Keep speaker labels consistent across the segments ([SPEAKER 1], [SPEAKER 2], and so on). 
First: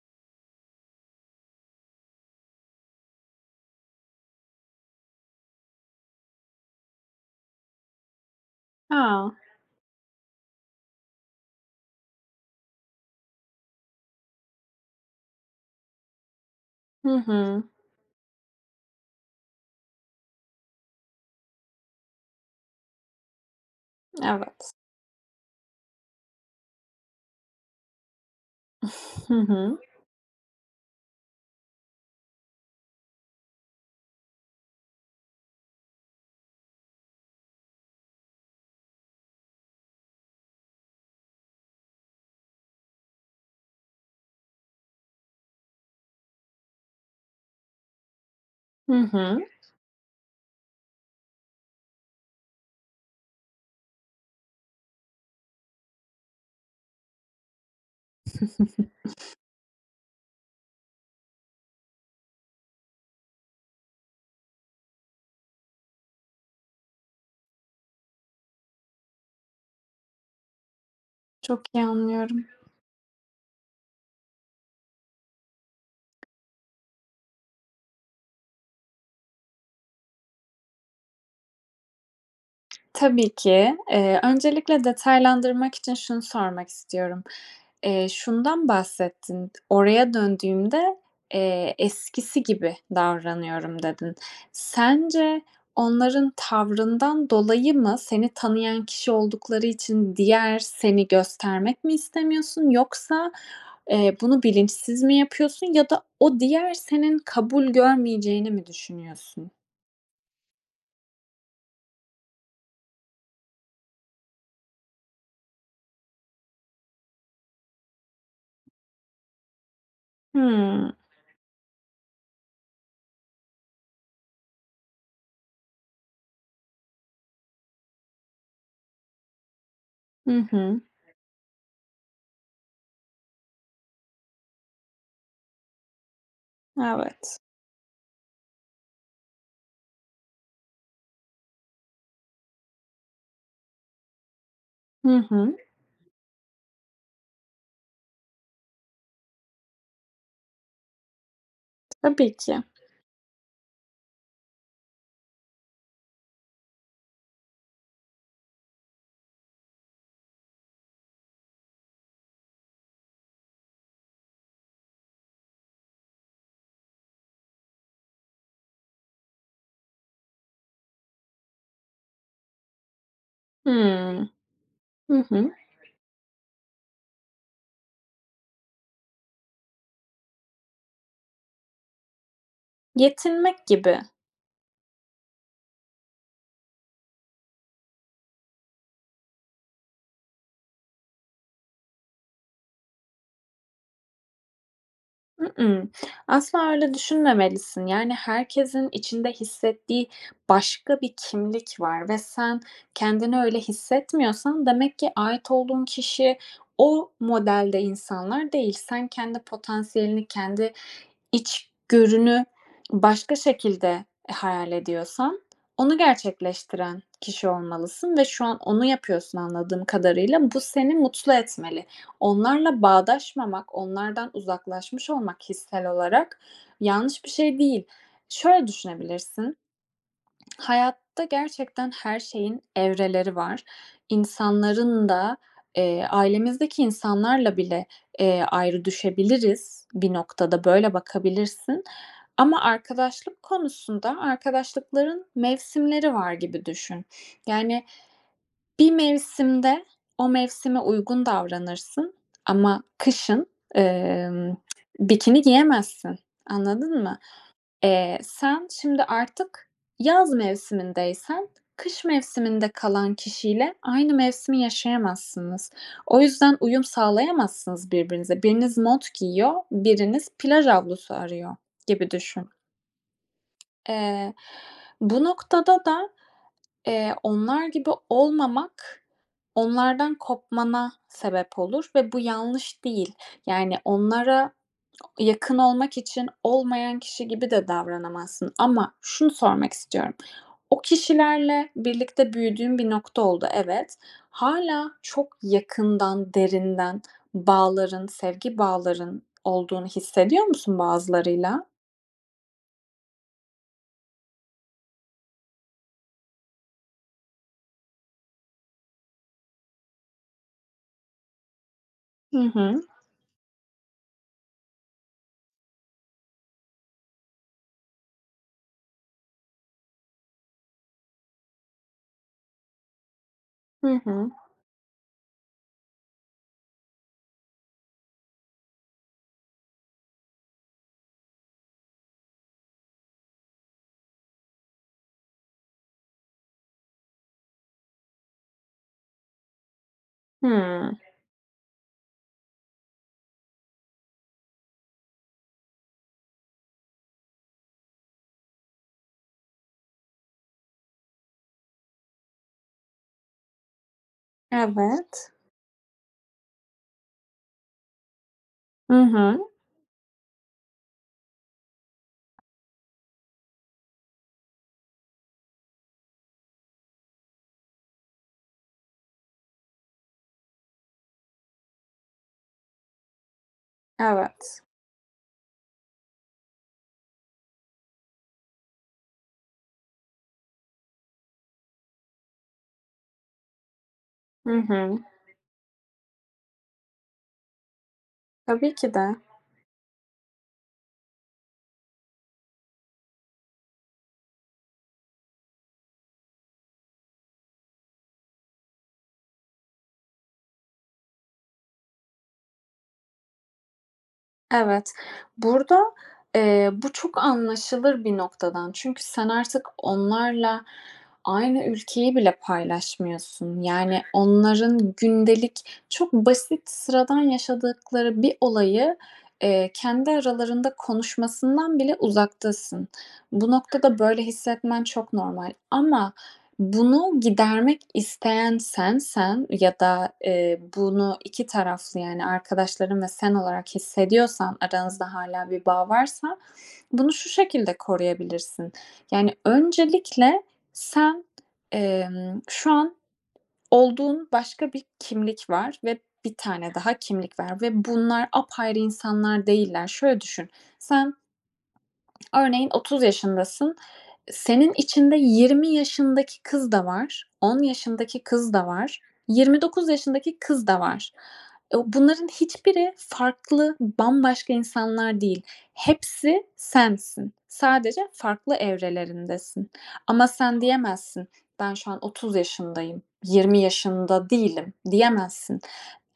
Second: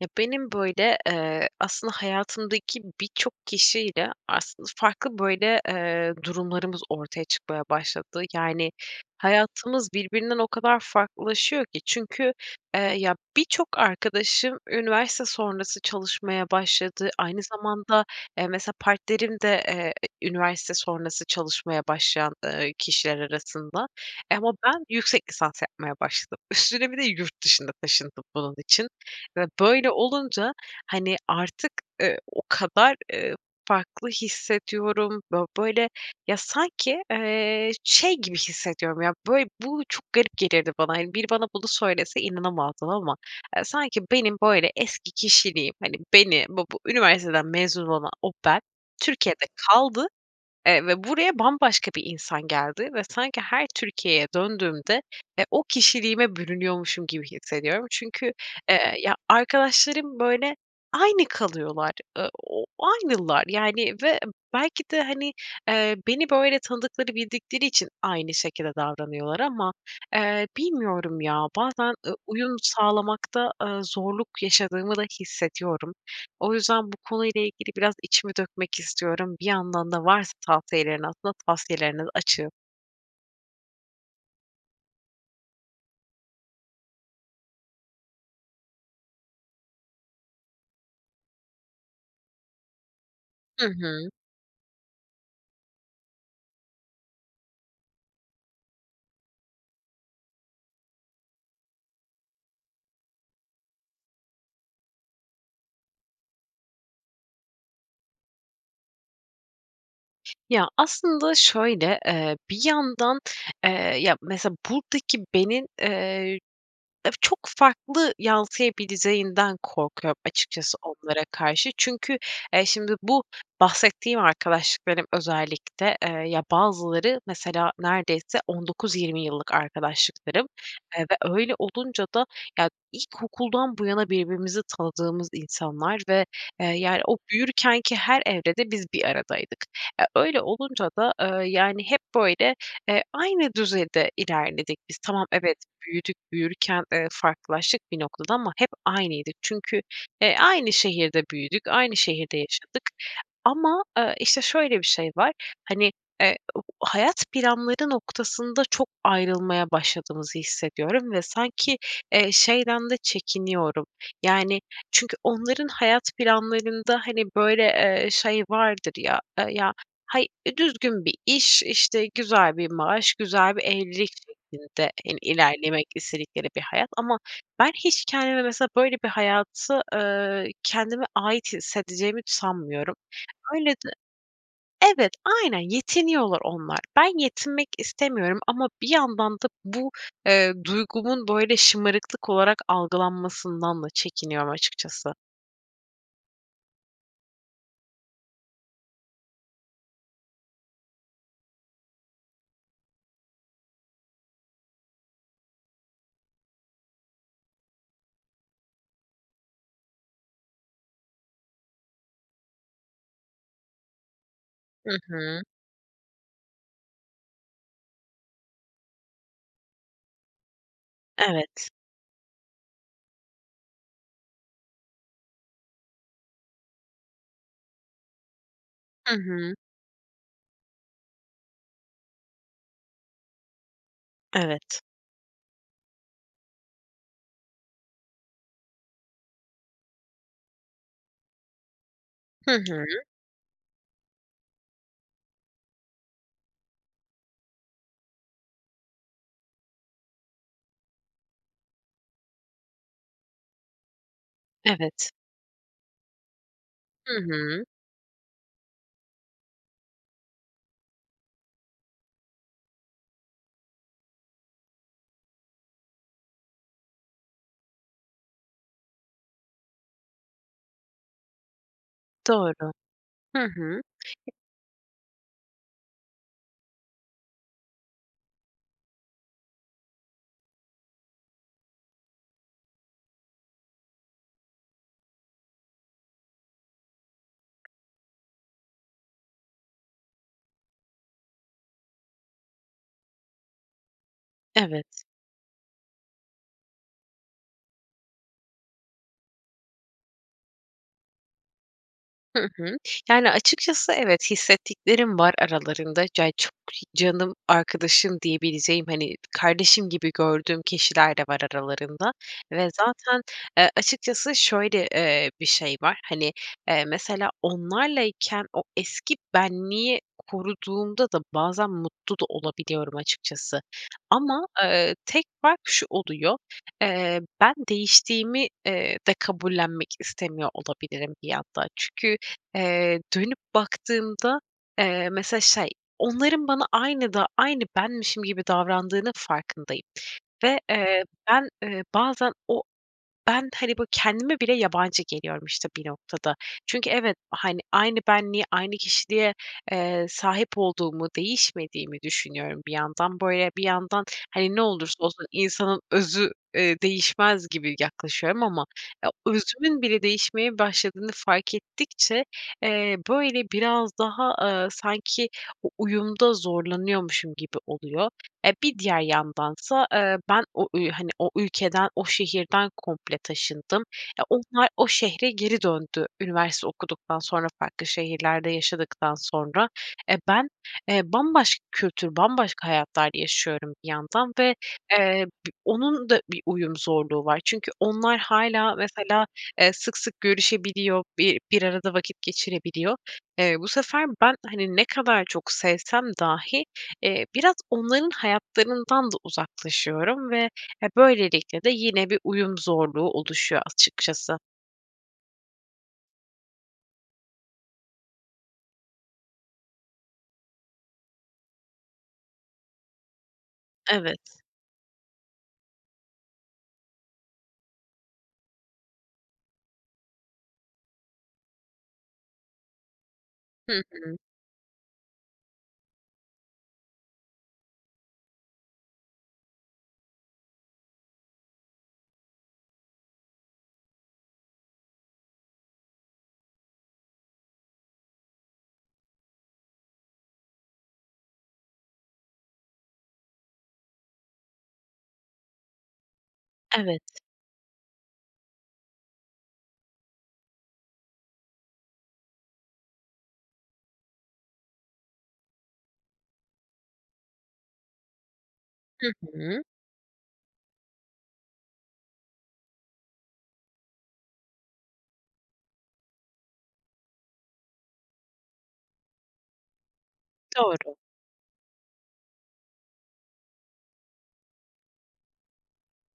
[SPEAKER 1] Ya benim böyle eee aslında hayatımdaki birçok kişiyle aslında farklı böyle eee durumlarımız ortaya çıkmaya başladı. Yani
[SPEAKER 2] A!
[SPEAKER 1] hayatımız birbirinden o kadar farklılaşıyor ki. Çünkü eee ya birçok arkadaşım üniversite sonrası çalışmaya başladı.
[SPEAKER 2] Hı
[SPEAKER 1] Aynı
[SPEAKER 2] hı.
[SPEAKER 1] zamanda, eee, mesela partnerim de, eee, üniversite sonrası çalışmaya başlayan, eee, kişiler arasında eee ama
[SPEAKER 2] Evet.
[SPEAKER 1] ben yüksek lisans yapmaya başladım üstüne bir de yurt dışına taşındım bunun için
[SPEAKER 2] Hı
[SPEAKER 1] ve
[SPEAKER 2] hı.
[SPEAKER 1] böyle olunca, hani, artık, ııı, o kadar, ııı, farklı hissediyorum. Bö böyle ya sanki, eee, şey gibi hissediyorum ya böyle bu çok garip gelirdi bana. Hani, biri bana bunu söylese inanamazdın ama, eee, sanki benim böyle eski kişiliğim, hani, beni bu üniversiteden mezun olan o ben
[SPEAKER 2] Hı hı.
[SPEAKER 1] Türkiye'de kaldı, eee, ve buraya bambaşka bir insan geldi ve sanki her Türkiye'ye döndüğümde, e, o kişiliğime bürünüyormuşum gibi hissediyorum. Çünkü, eee, ya arkadaşlarım böyle aynı kalıyorlar. Iıı, o ııı, aynılar yani ve belki de, hani, eee, beni böyle tanıdıkları bildikleri için aynı şekilde davranıyorlar ama, eee, bilmiyorum, ya,
[SPEAKER 2] Çok iyi
[SPEAKER 1] bazen, ııı,
[SPEAKER 2] anlıyorum.
[SPEAKER 1] uyum sağlamakta, ııı, zorluk yaşadığımı da hissediyorum. O yüzden bu konuyla ilgili biraz içimi dökmek istiyorum. Bir yandan da varsa tavsiyelerini aslında tavsiyelerine açığım.
[SPEAKER 2] Tabii ki. Eee, öncelikle detaylandırmak için şunu sormak istiyorum. Eee, şundan bahsettin. "Oraya döndüğümde, eee, eskisi gibi
[SPEAKER 1] Hı
[SPEAKER 2] davranıyorum"
[SPEAKER 1] hı.
[SPEAKER 2] dedin. Sence onların tavrından dolayı mı seni tanıyan kişi oldukları için diğer seni göstermek mi istemiyorsun? Yoksa, eee, bunu bilinçsiz mi yapıyorsun? Ya da o diğer senin kabul görmeyeceğini mi düşünüyorsun?
[SPEAKER 1] Ya, aslında şöyle: Eee, bir yandan, eee, ya, mesela buradaki benin, eee, çok farklı yansıyabileceğinden korkuyorum açıkçası
[SPEAKER 2] Hıı.
[SPEAKER 1] onlara karşı. Çünkü, eee, şimdi bu bahsettiğim arkadaşlıklarım özellikle, eee, ya, bazıları mesela neredeyse 19-20 yıllık
[SPEAKER 2] Hı
[SPEAKER 1] arkadaşlıklarım.
[SPEAKER 2] hı.
[SPEAKER 1] Eee, ve öyle olunca da ya, ilkokuldan bu yana birbirimizi tanıdığımız insanlar ve, eee, yani, o
[SPEAKER 2] Evet.
[SPEAKER 1] büyürkenki her evrede biz bir aradaydık. E, öyle olunca da, eee, yani, hep böyle, eee, aynı düzeyde ilerledik biz.
[SPEAKER 2] Hı
[SPEAKER 1] Tamam, evet,
[SPEAKER 2] hı.
[SPEAKER 1] büyüdük. Büyürken, eee, farklılaştık bir noktada ama hep aynıydık. Çünkü, e, aynı şehirde büyüdük. Aynı
[SPEAKER 2] Tabii
[SPEAKER 1] şehirde
[SPEAKER 2] ki.
[SPEAKER 1] yaşadık. Ama, eee, işte, şöyle bir şey var: Hani, eee, u hayat planları noktasında çok ayrılmaya başladığımızı hissediyorum. Ve sanki, eee, şeyden de çekiniyorum. Yani çünkü onların hayat planlarında, hani, böyle, eee, şey vardır ya, eee, ya, hay düzgün bir iş, işte, güzel bir maaş, güzel bir evlilik
[SPEAKER 2] Hımm,
[SPEAKER 1] şeklinde, hani,
[SPEAKER 2] hı hı.
[SPEAKER 1] ilerlemek istedikleri bir hayat ama ben hiç kendimi mesela böyle bir hayatı, ııı, kendime ait hissedeceğimi sanmıyorum.
[SPEAKER 2] Yetinmek
[SPEAKER 1] Öyle
[SPEAKER 2] gibi.
[SPEAKER 1] Evet, aynen, yetiniyorlar onlar. Ben yetinmek istemiyorum ama bir yandan da bu, eee, duygumun böyle, şımarıklık olarak algılanmasından da çekiniyorum açıkçası.
[SPEAKER 2] Iıı, ııı. Asla öyle düşünmemelisin. Yani herkesin içinde hissettiği başka bir kimlik var ve sen kendini öyle hissetmiyorsan, demek ki ait olduğun kişi o modelde insanlar değil. Sen kendi potansiyelini, kendi içgörünü başka şekilde, e, hayal
[SPEAKER 1] Hı
[SPEAKER 2] ediyorsan,
[SPEAKER 1] hı.
[SPEAKER 2] onu gerçekleştiren kişi olmalısın ve şu an onu yapıyorsun anladığım kadarıyla. Bu seni mutlu
[SPEAKER 1] Evet.
[SPEAKER 2] etmeli. Onlarla bağdaşmamak, onlardan uzaklaşmış olmak hissel olarak, yanlış bir şey değil. Şöyle
[SPEAKER 1] Hı hı.
[SPEAKER 2] düşünebilirsin: Hayatta gerçekten her şeyin evreleri var,
[SPEAKER 1] Evet.
[SPEAKER 2] insanların da. Eee, ailemizdeki insanlarla bile, eee, ayrı düşebiliriz bir noktada. Böyle bakabilirsin.
[SPEAKER 1] Hı
[SPEAKER 2] Ama
[SPEAKER 1] hı.
[SPEAKER 2] arkadaşlık konusunda arkadaşlıkların mevsimleri var gibi düşün. Yani bir mevsimde o mevsime uygun davranırsın ama kışın, emm,
[SPEAKER 1] Evet.
[SPEAKER 2] bikini giyemezsin. Anladın
[SPEAKER 1] Hı
[SPEAKER 2] mı?
[SPEAKER 1] hı.
[SPEAKER 2] Eee, sen şimdi artık yaz mevsimindeysen, kış mevsiminde kalan kişiyle aynı mevsimi yaşayamazsınız. O yüzden uyum sağlayamazsınız birbirinize. Biriniz mont giyiyor, biriniz plaj havlusu arıyor, gibi düşün.
[SPEAKER 1] Doğru, hı hı.
[SPEAKER 2] Eee, bu noktada da, eee, onlar gibi olmamak, onlardan kopmana sebep olur ve bu yanlış değil. Yani onlara yakın olmak için olmayan kişi gibi de davranamazsın ama şunu sormak istiyorum: O kişilerle birlikte büyüdüğün bir nokta oldu, evet. Hâlâ
[SPEAKER 1] Evet.
[SPEAKER 2] çok yakından, derinden bağların, sevgi bağların olduğunu hissediyor musun bazılarıyla?
[SPEAKER 1] Hı hı, yani, açıkçası evet, hissettiklerim var aralarında. Cay çok hi "canım arkadaşım" diyebileceğim, hani, kardeşim gibi gördüğüm kişiler de var aralarında
[SPEAKER 2] Hı
[SPEAKER 1] ve
[SPEAKER 2] hı.
[SPEAKER 1] zaten, eee, açıkçası şöyle, eee, bir şey var: Hani, eee, mesela onlarlayken o eski benliği koruduğumda da bazen mutlu da olabiliyorum açıkçası.
[SPEAKER 2] Hı hı.
[SPEAKER 1] Ama, ııı, tek fark şu oluyor: Eee, ben değiştiğimi, eee, de kabullenmek istemiyor olabilirim bir yandan. Çünkü, eee, dönüp baktığımda, eee, mesela şey, onların bana aynı da aynı benmişim gibi davrandığının farkındayım ve,
[SPEAKER 2] Hıı.
[SPEAKER 1] eee, ben, eee, bazen o ben, hani, böyle, kendime bile yabancı geliyorum işte bir noktada. Çünkü evet, hani, aynı benliğe, aynı kişiliğe, eee, sahip olduğumu, değişmediğimi düşünüyorum bir yandan. Böyle, bir yandan, hani, "Ne olursa o zaman
[SPEAKER 2] Evet.
[SPEAKER 1] insanın özü, eee, değişmez." gibi yaklaşıyorum ama
[SPEAKER 2] I
[SPEAKER 1] ya,
[SPEAKER 2] hı.
[SPEAKER 1] özümün bile değişmeye başladığını fark ettikçe, eee, böyle, biraz daha, aaa, sanki o uyumda zorlanıyormuşum gibi oluyor. E, bir diğer yandansa, eee, ben o ü hani, o ülkeden, o şehirden komple taşındım. E,
[SPEAKER 2] Evet.
[SPEAKER 1] onlar o şehre geri döndü üniversite okuduktan sonra, farklı şehirlerde yaşadıktan sonra. E, ben, eee, bambaşka kültür, bambaşka hayatlar yaşıyorum bir yandan ve,
[SPEAKER 2] Hı hı.
[SPEAKER 1] eee, bi onun da bir uyum zorluğu var. Çünkü onlar
[SPEAKER 2] Tabii
[SPEAKER 1] hâlâ
[SPEAKER 2] ki de.
[SPEAKER 1] mesela, eee, sık sık görüşebiliyor, bi bir arada vakit geçirebiliyor. Eee, bu sefer ben, hani, ne kadar çok sevsem dahi, eee, biraz onların hayatlarından da uzaklaşıyorum ve, e, böylelikle de yine bir uyum zorluğu oluşuyor açıkçası.
[SPEAKER 2] Evet, burada, eee, bu çok anlaşılır bir noktadan. Çünkü sen artık onlarla aynı ülkeyi bile paylaşmıyorsun. Yani
[SPEAKER 1] Evet.
[SPEAKER 2] onların gündelik, çok basit, sıradan yaşadıkları bir olayı, eee, kendi aralarında konuşmasından bile uzaktasın. Bu
[SPEAKER 1] Hı
[SPEAKER 2] noktada
[SPEAKER 1] hı.
[SPEAKER 2] böyle hissetmen çok normal. Ama bunu gidermek isteyen sensen ya da, eee, bunu 2 taraflı, yani arkadaşların ve sen olarak hissediyorsan, aranızda hâlâ bir bağ varsa, bunu şu şekilde koruyabilirsin. Yani öncelikle sen, emm, şu an olduğun başka bir kimlik var. Ve bir tane daha
[SPEAKER 1] Evet.
[SPEAKER 2] kimlik var. Ve bunlar apayrı insanlar değiller. Şöyle düşün: Sen örneğin 30 yaşındasın. E, senin içinde 20 yaşındaki kız da var. 10 yaşındaki kız da var.
[SPEAKER 1] Hı
[SPEAKER 2] yirmi
[SPEAKER 1] hı.
[SPEAKER 2] dokuz yaşındaki kız da var. Eee, bunların hiçbiri farklı, bambaşka insanlar değil. Hepsi sensin. Sadece farklı evrelerindesin. Ama sen
[SPEAKER 1] Doğru.
[SPEAKER 2] diyemezsin: "Ben şu an 30 yaşındayım, 20 yaşında değilim." diyemezsin.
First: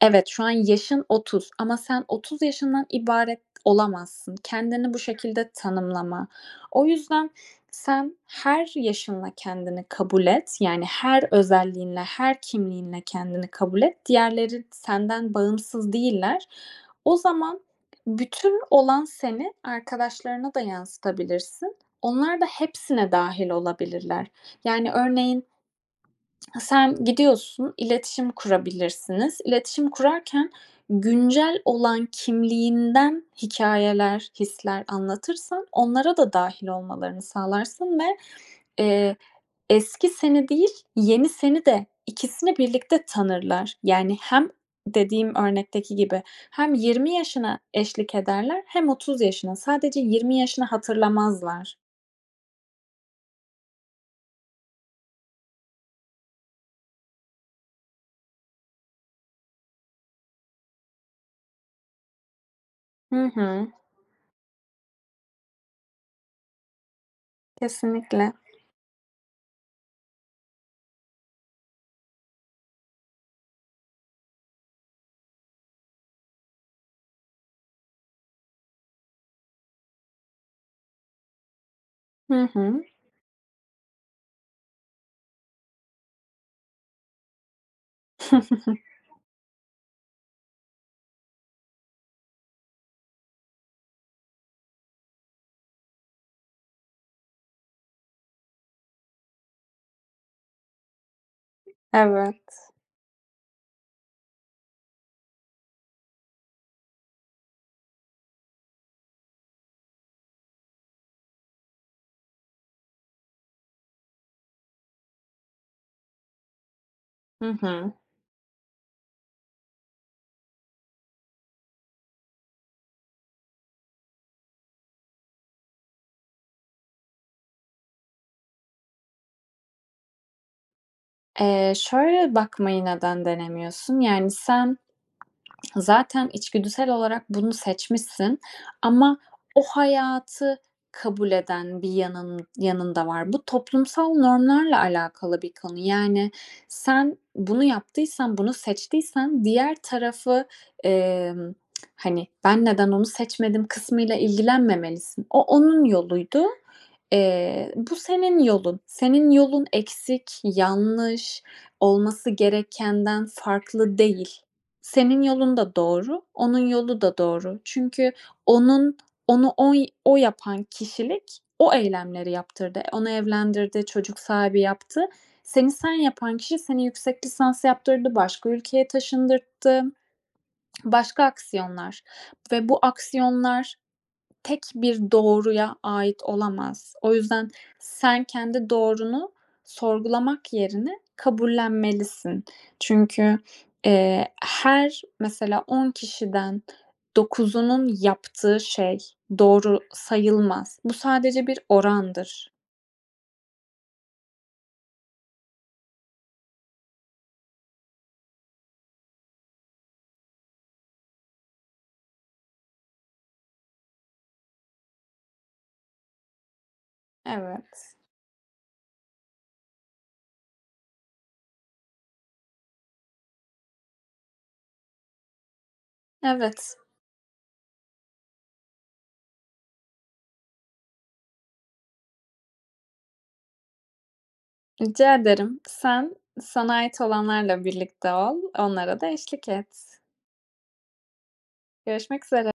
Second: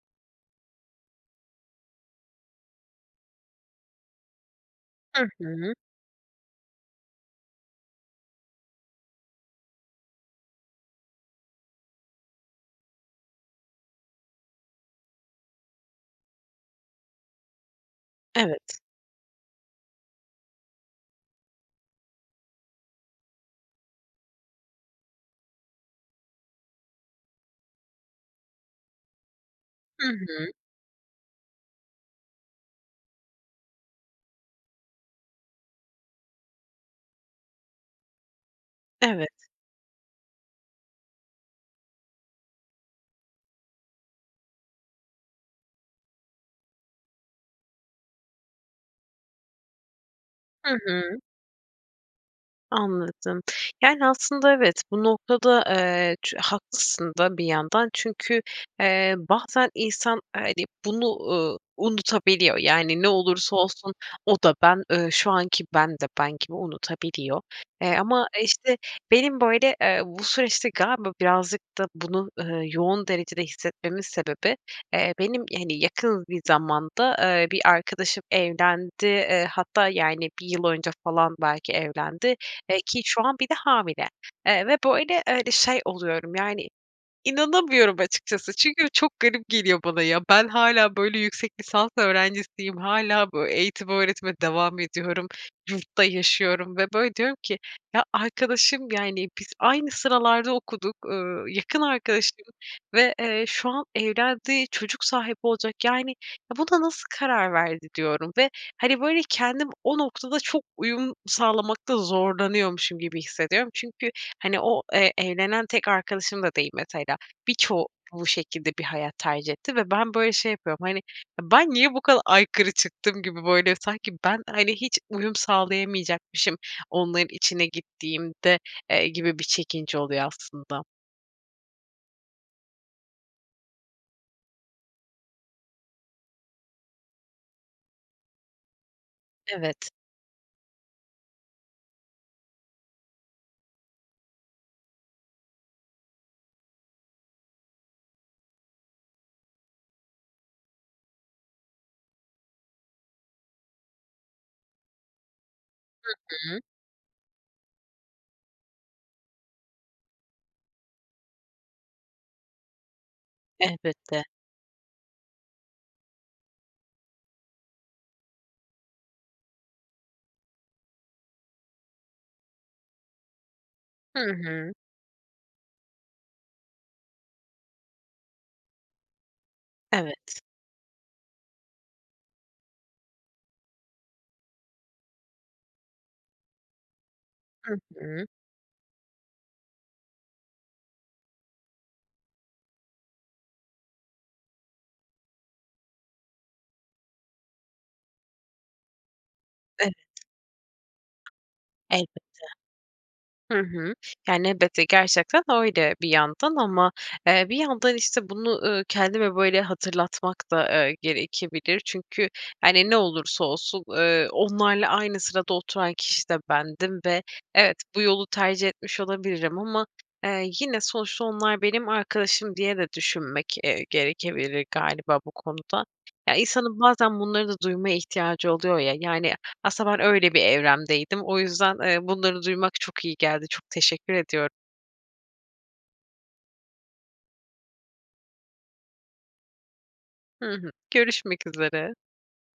[SPEAKER 2] Evet, şu an yaşın 30 ama sen 30 yaşından ibaret olamazsın. Kendini bu
[SPEAKER 1] Hı
[SPEAKER 2] şekilde
[SPEAKER 1] hı.
[SPEAKER 2] tanımlama. O yüzden sen her yaşınla kendini kabul et. Yani her özelliğinle, her kimliğinle kendini kabul et. Diğerleri senden bağımsız değiller. O zaman bütün
[SPEAKER 1] Evet.
[SPEAKER 2] olan seni arkadaşlarına da yansıtabilirsin; onlar da hepsine dâhil olabilirler. Yani örneğin sen gidiyorsun, iletişim kurabilirsiniz. İletişim
[SPEAKER 1] Hı hı.
[SPEAKER 2] kurarken güncel olan kimliğinden hikâyeler, hisler anlatırsan, onlara da dâhil olmalarını sağlarsın ve, eee,
[SPEAKER 1] Evet.
[SPEAKER 2] eski seni değil, yeni seni de, ikisini birlikte tanırlar. Yani hem -dediğim örnekteki gibi hem 20 yaşına eşlik ederler hem 30 yaşına; sadece 20 yaşını
[SPEAKER 1] Hı hı.
[SPEAKER 2] hatırlamazlar.
[SPEAKER 1] Anladım. Yani aslında evet, bu noktada, eee, çü haklısın da bir yandan. Çünkü, eee, bazen insan, hani, bunu, ııı, unutabiliyor. Yani ne
[SPEAKER 2] Hı
[SPEAKER 1] olursa
[SPEAKER 2] hı.
[SPEAKER 1] olsun, o da ben, ııı, şu anki ben de ben gibi unutabiliyor. Eee, ama,
[SPEAKER 2] Kesinlikle.
[SPEAKER 1] işte, benim böyle, eee, bu süreçte galiba birazcık da bunu, ııı, yoğun derecede hissetmemin sebebi, eee, benim, hani, yakın bir zamanda, eee, bir arkadaşım evlendi. Eee, hatta, yani, 1 yıl önce falan belki evlendi.
[SPEAKER 2] Hı
[SPEAKER 1] Eee,
[SPEAKER 2] hı.
[SPEAKER 1] ki şu an bir de hamile. Eee, ve böyle, eee, öyle şey oluyorum, yani inanamıyorum açıkçası. Çünkü çok garip geliyor bana ya. Ben hâlâ böyle, yüksek lisans öğrencisiyim, hâlâ böyle, eğitim öğretime devam ediyorum, yurtta yaşıyorum ve böyle diyorum ki, "Ya, arkadaşım, yani biz aynı sıralarda okuduk, ııı, yakın arkadaşım
[SPEAKER 2] Evet.
[SPEAKER 1] ve, eee, şu an evlendi, çocuk sahibi olacak. Yani, ya, buna nasıl karar verdi?" diyorum ve, hani, böyle, kendim o noktada çok uyum sağlamakta zorlanıyormuşum gibi hissediyorum. Çünkü, hani, o, eee, evlenen tek arkadaşım da değil mesela.
[SPEAKER 2] Hı
[SPEAKER 1] Birçoğu
[SPEAKER 2] hı.
[SPEAKER 1] bu şekilde bir hayat tercih etti ve ben böyle, şey yapıyorum, hani: "Ben niye bu kadar aykırı çıktım?" gibi böyle, sanki ben, hani, hiç uyum sağlayamayacakmışım onların içine gittiğimde, eee, gibi bir çekince oluyor aslında.
[SPEAKER 2] Eee, şöyle bakmayı neden denemiyorsun? Yani, sen zaten içgüdüsel olarak bunu seçmişsin ama o
[SPEAKER 1] Evet.
[SPEAKER 2] hayatı kabul eden bir yanın yanın da var. Bu toplumsal normlarla alakalı bir konu yani sen bunu yaptıysan bunu seçtiysen diğer tarafı, emm, hani, ben neden onu seçmedim kısmıyla ilgilenmemelisin. O onun
[SPEAKER 1] Hı
[SPEAKER 2] yoluydu,
[SPEAKER 1] hı.
[SPEAKER 2] eee, bu senin yolun. Senin yolun eksik, yanlış, olması gerekenden farklı
[SPEAKER 1] Elbette.
[SPEAKER 2] değil. Senin yolun da doğru, onun yolu da doğru. Çünkü onun onu oy o yapan kişilik o eylemleri yaptırdı. Onu evlendirdi, çocuk
[SPEAKER 1] Hı
[SPEAKER 2] sahibi
[SPEAKER 1] hı.
[SPEAKER 2] yaptı. Seni sen yapan kişi seni yüksek lisans yaptırdı, başka ülkeye taşındırttı.
[SPEAKER 1] Evet.
[SPEAKER 2] Başka aksiyonlar ve bu aksiyonlar tek bir doğruya ait olamaz. O yüzden
[SPEAKER 1] Hı
[SPEAKER 2] sen
[SPEAKER 1] hı.
[SPEAKER 2] kendi doğrunu sorgulamak yerine kabullenmelisin. Çünkü, eee, her mesela 10 kişiden 9'unun yaptığı şey doğru
[SPEAKER 1] Evet.
[SPEAKER 2] sayılmaz. Bu sadece bir
[SPEAKER 1] Elbette.
[SPEAKER 2] orandır.
[SPEAKER 1] Hı hı. Yani, elbette gerçekten öyle bir yandan ama, eee, bir yandan işte bunu, ııı, kendime böyle hatırlatmak da, eee, gerekebilir. Çünkü, hani, ne olursa olsun, ııı, onlarla aynı sırada oturan kişi de bendim ve evet,
[SPEAKER 2] Evet.
[SPEAKER 1] bu yolu tercih etmiş olabilirim ama, eee, yine sonuçta onlar benim arkadaşım diye de düşünmek, eee, gerekebilir galiba bu konuda. Ya,
[SPEAKER 2] Evet.
[SPEAKER 1] insanın bazen bunları da duymaya ihtiyacı oluyor ya. Yani aslında ben öyle bir evremdeydim. O yüzden bunları duymak çok iyi geldi. Çok teşekkür ediyorum.
[SPEAKER 2] Rica ederim. Sen, sana ait olanlarla birlikte ol. Onlara da eşlik et.
[SPEAKER 1] Hı hı. Görüşmek üzere.
[SPEAKER 2] Görüşmek üzere.